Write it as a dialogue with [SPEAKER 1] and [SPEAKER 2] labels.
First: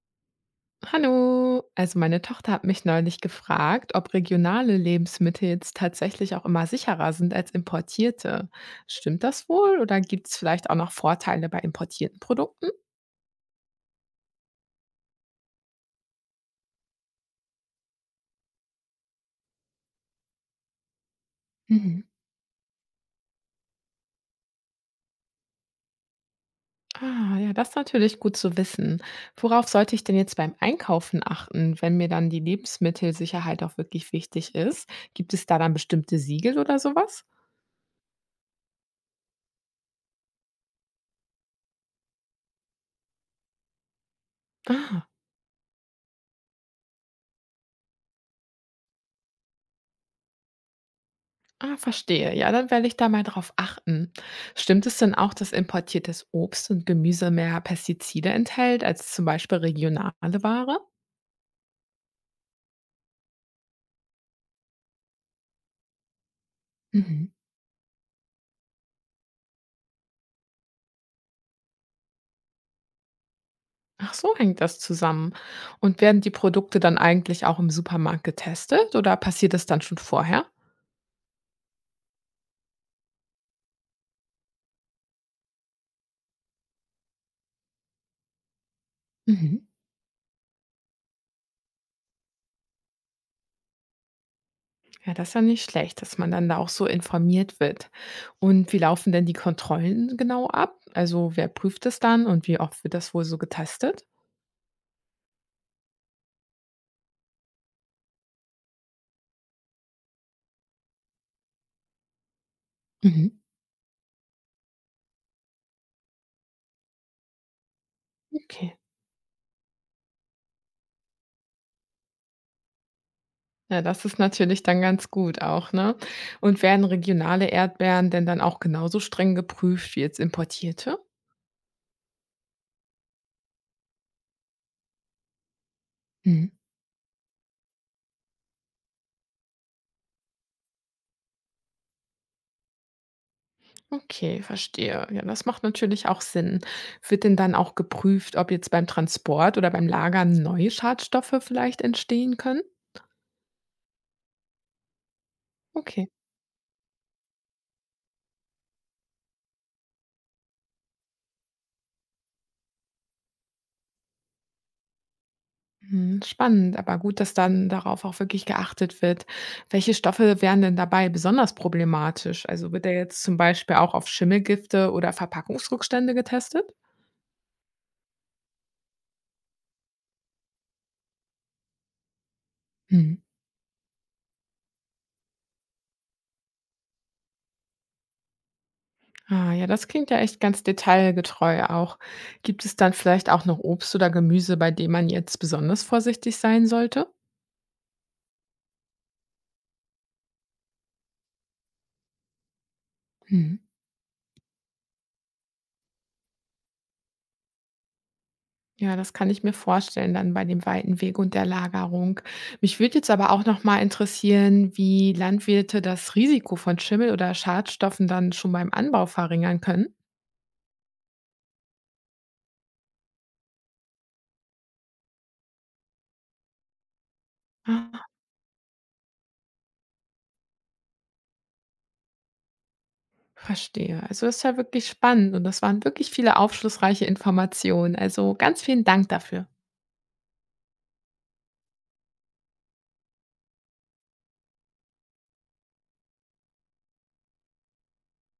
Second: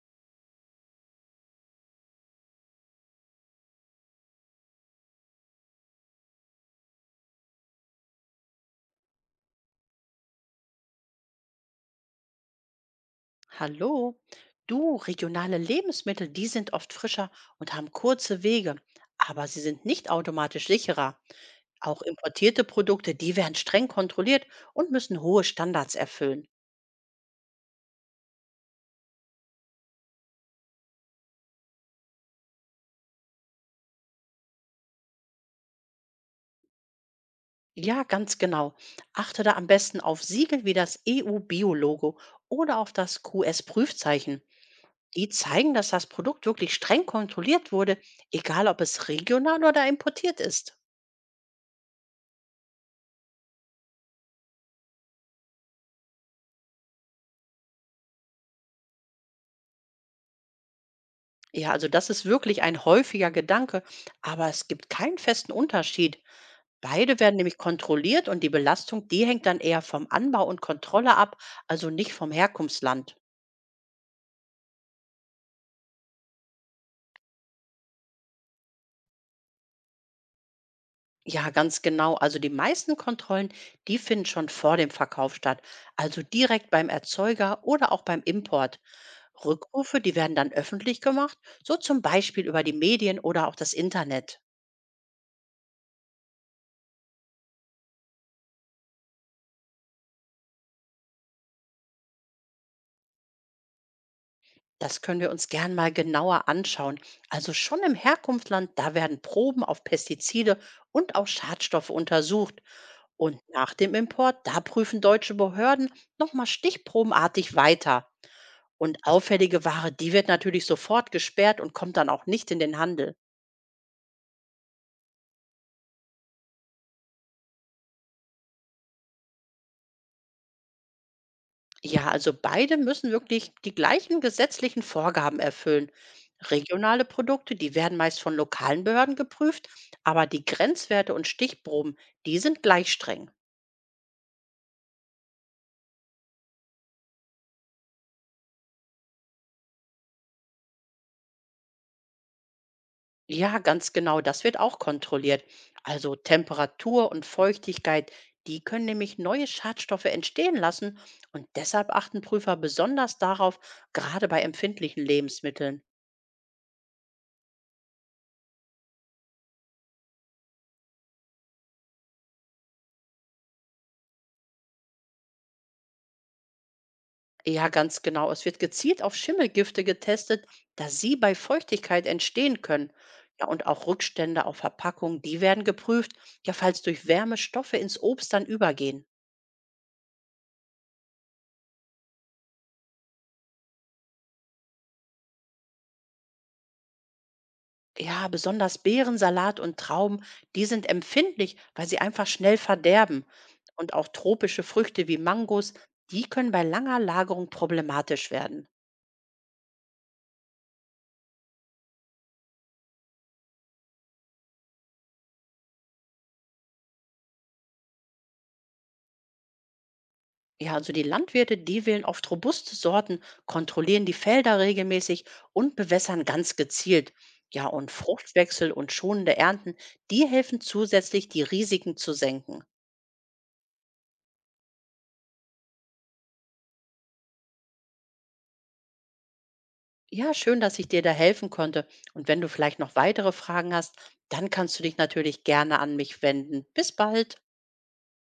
[SPEAKER 1] Hallo, also meine Tochter hat mich neulich gefragt, ob regionale Lebensmittel jetzt tatsächlich auch immer sicherer sind als importierte. Stimmt das wohl oder gibt es vielleicht auch noch Vorteile bei importierten Produkten?
[SPEAKER 2] Hallo. Du, regionale Lebensmittel, die sind oft frischer und haben kurze Wege, aber sie sind nicht automatisch sicherer. Auch
[SPEAKER 1] Mhm.
[SPEAKER 2] importierte Produkte, die werden streng kontrolliert und müssen hohe Standards erfüllen.
[SPEAKER 1] Ah, ja, das ist natürlich gut zu wissen. Worauf sollte ich denn jetzt beim Einkaufen achten, wenn mir dann die Lebensmittelsicherheit auch wirklich wichtig ist? Gibt es da dann bestimmte Siegel oder sowas?
[SPEAKER 2] Ja, ganz genau. Achte da am besten auf Siegel wie das EU-Bio-Logo oder auf das QS-Prüfzeichen.
[SPEAKER 1] Ah.
[SPEAKER 2] Die zeigen, dass das Produkt wirklich streng kontrolliert wurde, egal ob es regional oder importiert ist.
[SPEAKER 1] Ah, verstehe. Ja, dann werde ich da mal drauf achten. Stimmt es denn auch, dass importiertes Obst und Gemüse mehr Pestizide enthält als zum Beispiel regionale Ware?
[SPEAKER 2] Ja, also das ist wirklich ein häufiger Gedanke, aber es gibt keinen festen Unterschied. Beide
[SPEAKER 1] Mhm.
[SPEAKER 2] werden nämlich kontrolliert und die Belastung, die hängt dann eher vom Anbau und Kontrolle ab, also nicht vom Herkunftsland.
[SPEAKER 1] Ach so, hängt das zusammen. Und werden die Produkte dann eigentlich auch im Supermarkt getestet oder passiert das dann schon vorher?
[SPEAKER 2] Ja, ganz genau. Also die meisten Kontrollen, die finden schon vor dem Verkauf statt, also direkt beim Erzeuger oder auch beim Import.
[SPEAKER 1] Mhm.
[SPEAKER 2] Rückrufe, die werden dann öffentlich gemacht, so zum Beispiel über die Medien oder auch das Internet.
[SPEAKER 1] Ja, das ist ja nicht schlecht, dass man dann da auch so informiert wird. Und wie laufen denn die Kontrollen genau ab? Also wer prüft es dann und wie oft wird das wohl so getestet?
[SPEAKER 2] Das können wir uns gern mal genauer anschauen. Also schon im Herkunftsland, da werden Proben auf Pestizide und auch Schadstoffe untersucht. Und
[SPEAKER 1] Mhm.
[SPEAKER 2] nach dem Import, da prüfen deutsche Behörden nochmal stichprobenartig weiter.
[SPEAKER 1] Okay.
[SPEAKER 2] Und auffällige Ware, die wird natürlich sofort gesperrt und kommt dann auch nicht in den Handel.
[SPEAKER 1] Ja, das ist natürlich dann ganz gut auch, ne? Und werden regionale Erdbeeren denn dann auch genauso streng geprüft wie jetzt importierte?
[SPEAKER 2] Ja, also beide müssen wirklich die gleichen gesetzlichen Vorgaben erfüllen.
[SPEAKER 1] Mhm.
[SPEAKER 2] Regionale Produkte, die werden meist von lokalen Behörden geprüft, aber die Grenzwerte und Stichproben, die sind gleich streng.
[SPEAKER 1] Okay, verstehe. Ja, das macht natürlich auch Sinn. Wird denn dann auch geprüft, ob jetzt beim Transport oder beim Lagern neue Schadstoffe vielleicht entstehen können?
[SPEAKER 2] Ja, ganz genau, das wird auch kontrolliert.
[SPEAKER 1] Okay,
[SPEAKER 2] Also Temperatur und Feuchtigkeit, die können nämlich neue Schadstoffe entstehen lassen und deshalb achten Prüfer besonders darauf, gerade bei empfindlichen Lebensmitteln.
[SPEAKER 1] hm, spannend, aber gut, dass dann darauf auch wirklich geachtet wird. Welche Stoffe wären denn dabei besonders problematisch? Also wird da jetzt zum Beispiel auch auf Schimmelgifte oder Verpackungsrückstände getestet?
[SPEAKER 2] Ja, ganz genau, es wird gezielt auf Schimmelgifte getestet, da sie bei Feuchtigkeit entstehen können.
[SPEAKER 1] Mhm.
[SPEAKER 2] Ja, und auch Rückstände auf Verpackungen, die werden geprüft, ja, falls durch Wärme Stoffe ins Obst dann übergehen.
[SPEAKER 1] Ah, ja, das klingt ja echt ganz detailgetreu auch. Gibt es dann vielleicht auch noch Obst oder Gemüse, bei dem man jetzt besonders vorsichtig sein sollte?
[SPEAKER 2] Ja, besonders Beerensalat und Trauben, die sind empfindlich, weil sie einfach schnell verderben.
[SPEAKER 1] Mhm.
[SPEAKER 2] Und auch tropische Früchte wie Mangos, die können bei langer Lagerung problematisch werden.
[SPEAKER 1] Ja, das kann ich mir vorstellen, dann bei dem weiten Weg und der Lagerung. Mich würde jetzt aber auch noch mal interessieren, wie Landwirte das Risiko von Schimmel oder Schadstoffen dann schon beim Anbau verringern können.
[SPEAKER 2] Ja, also die Landwirte, die wählen oft robuste Sorten, kontrollieren die Felder regelmäßig und bewässern ganz gezielt. Ja, und
[SPEAKER 1] Ah,
[SPEAKER 2] Fruchtwechsel und schonende Ernten, die helfen zusätzlich, die Risiken zu senken.
[SPEAKER 1] verstehe. Also das ist ja wirklich spannend und das waren wirklich viele aufschlussreiche Informationen. Also ganz vielen Dank dafür.
[SPEAKER 2] Ja, schön, dass ich dir da helfen konnte. Und wenn du vielleicht noch weitere Fragen hast, dann kannst du dich natürlich gerne an mich wenden. Bis bald.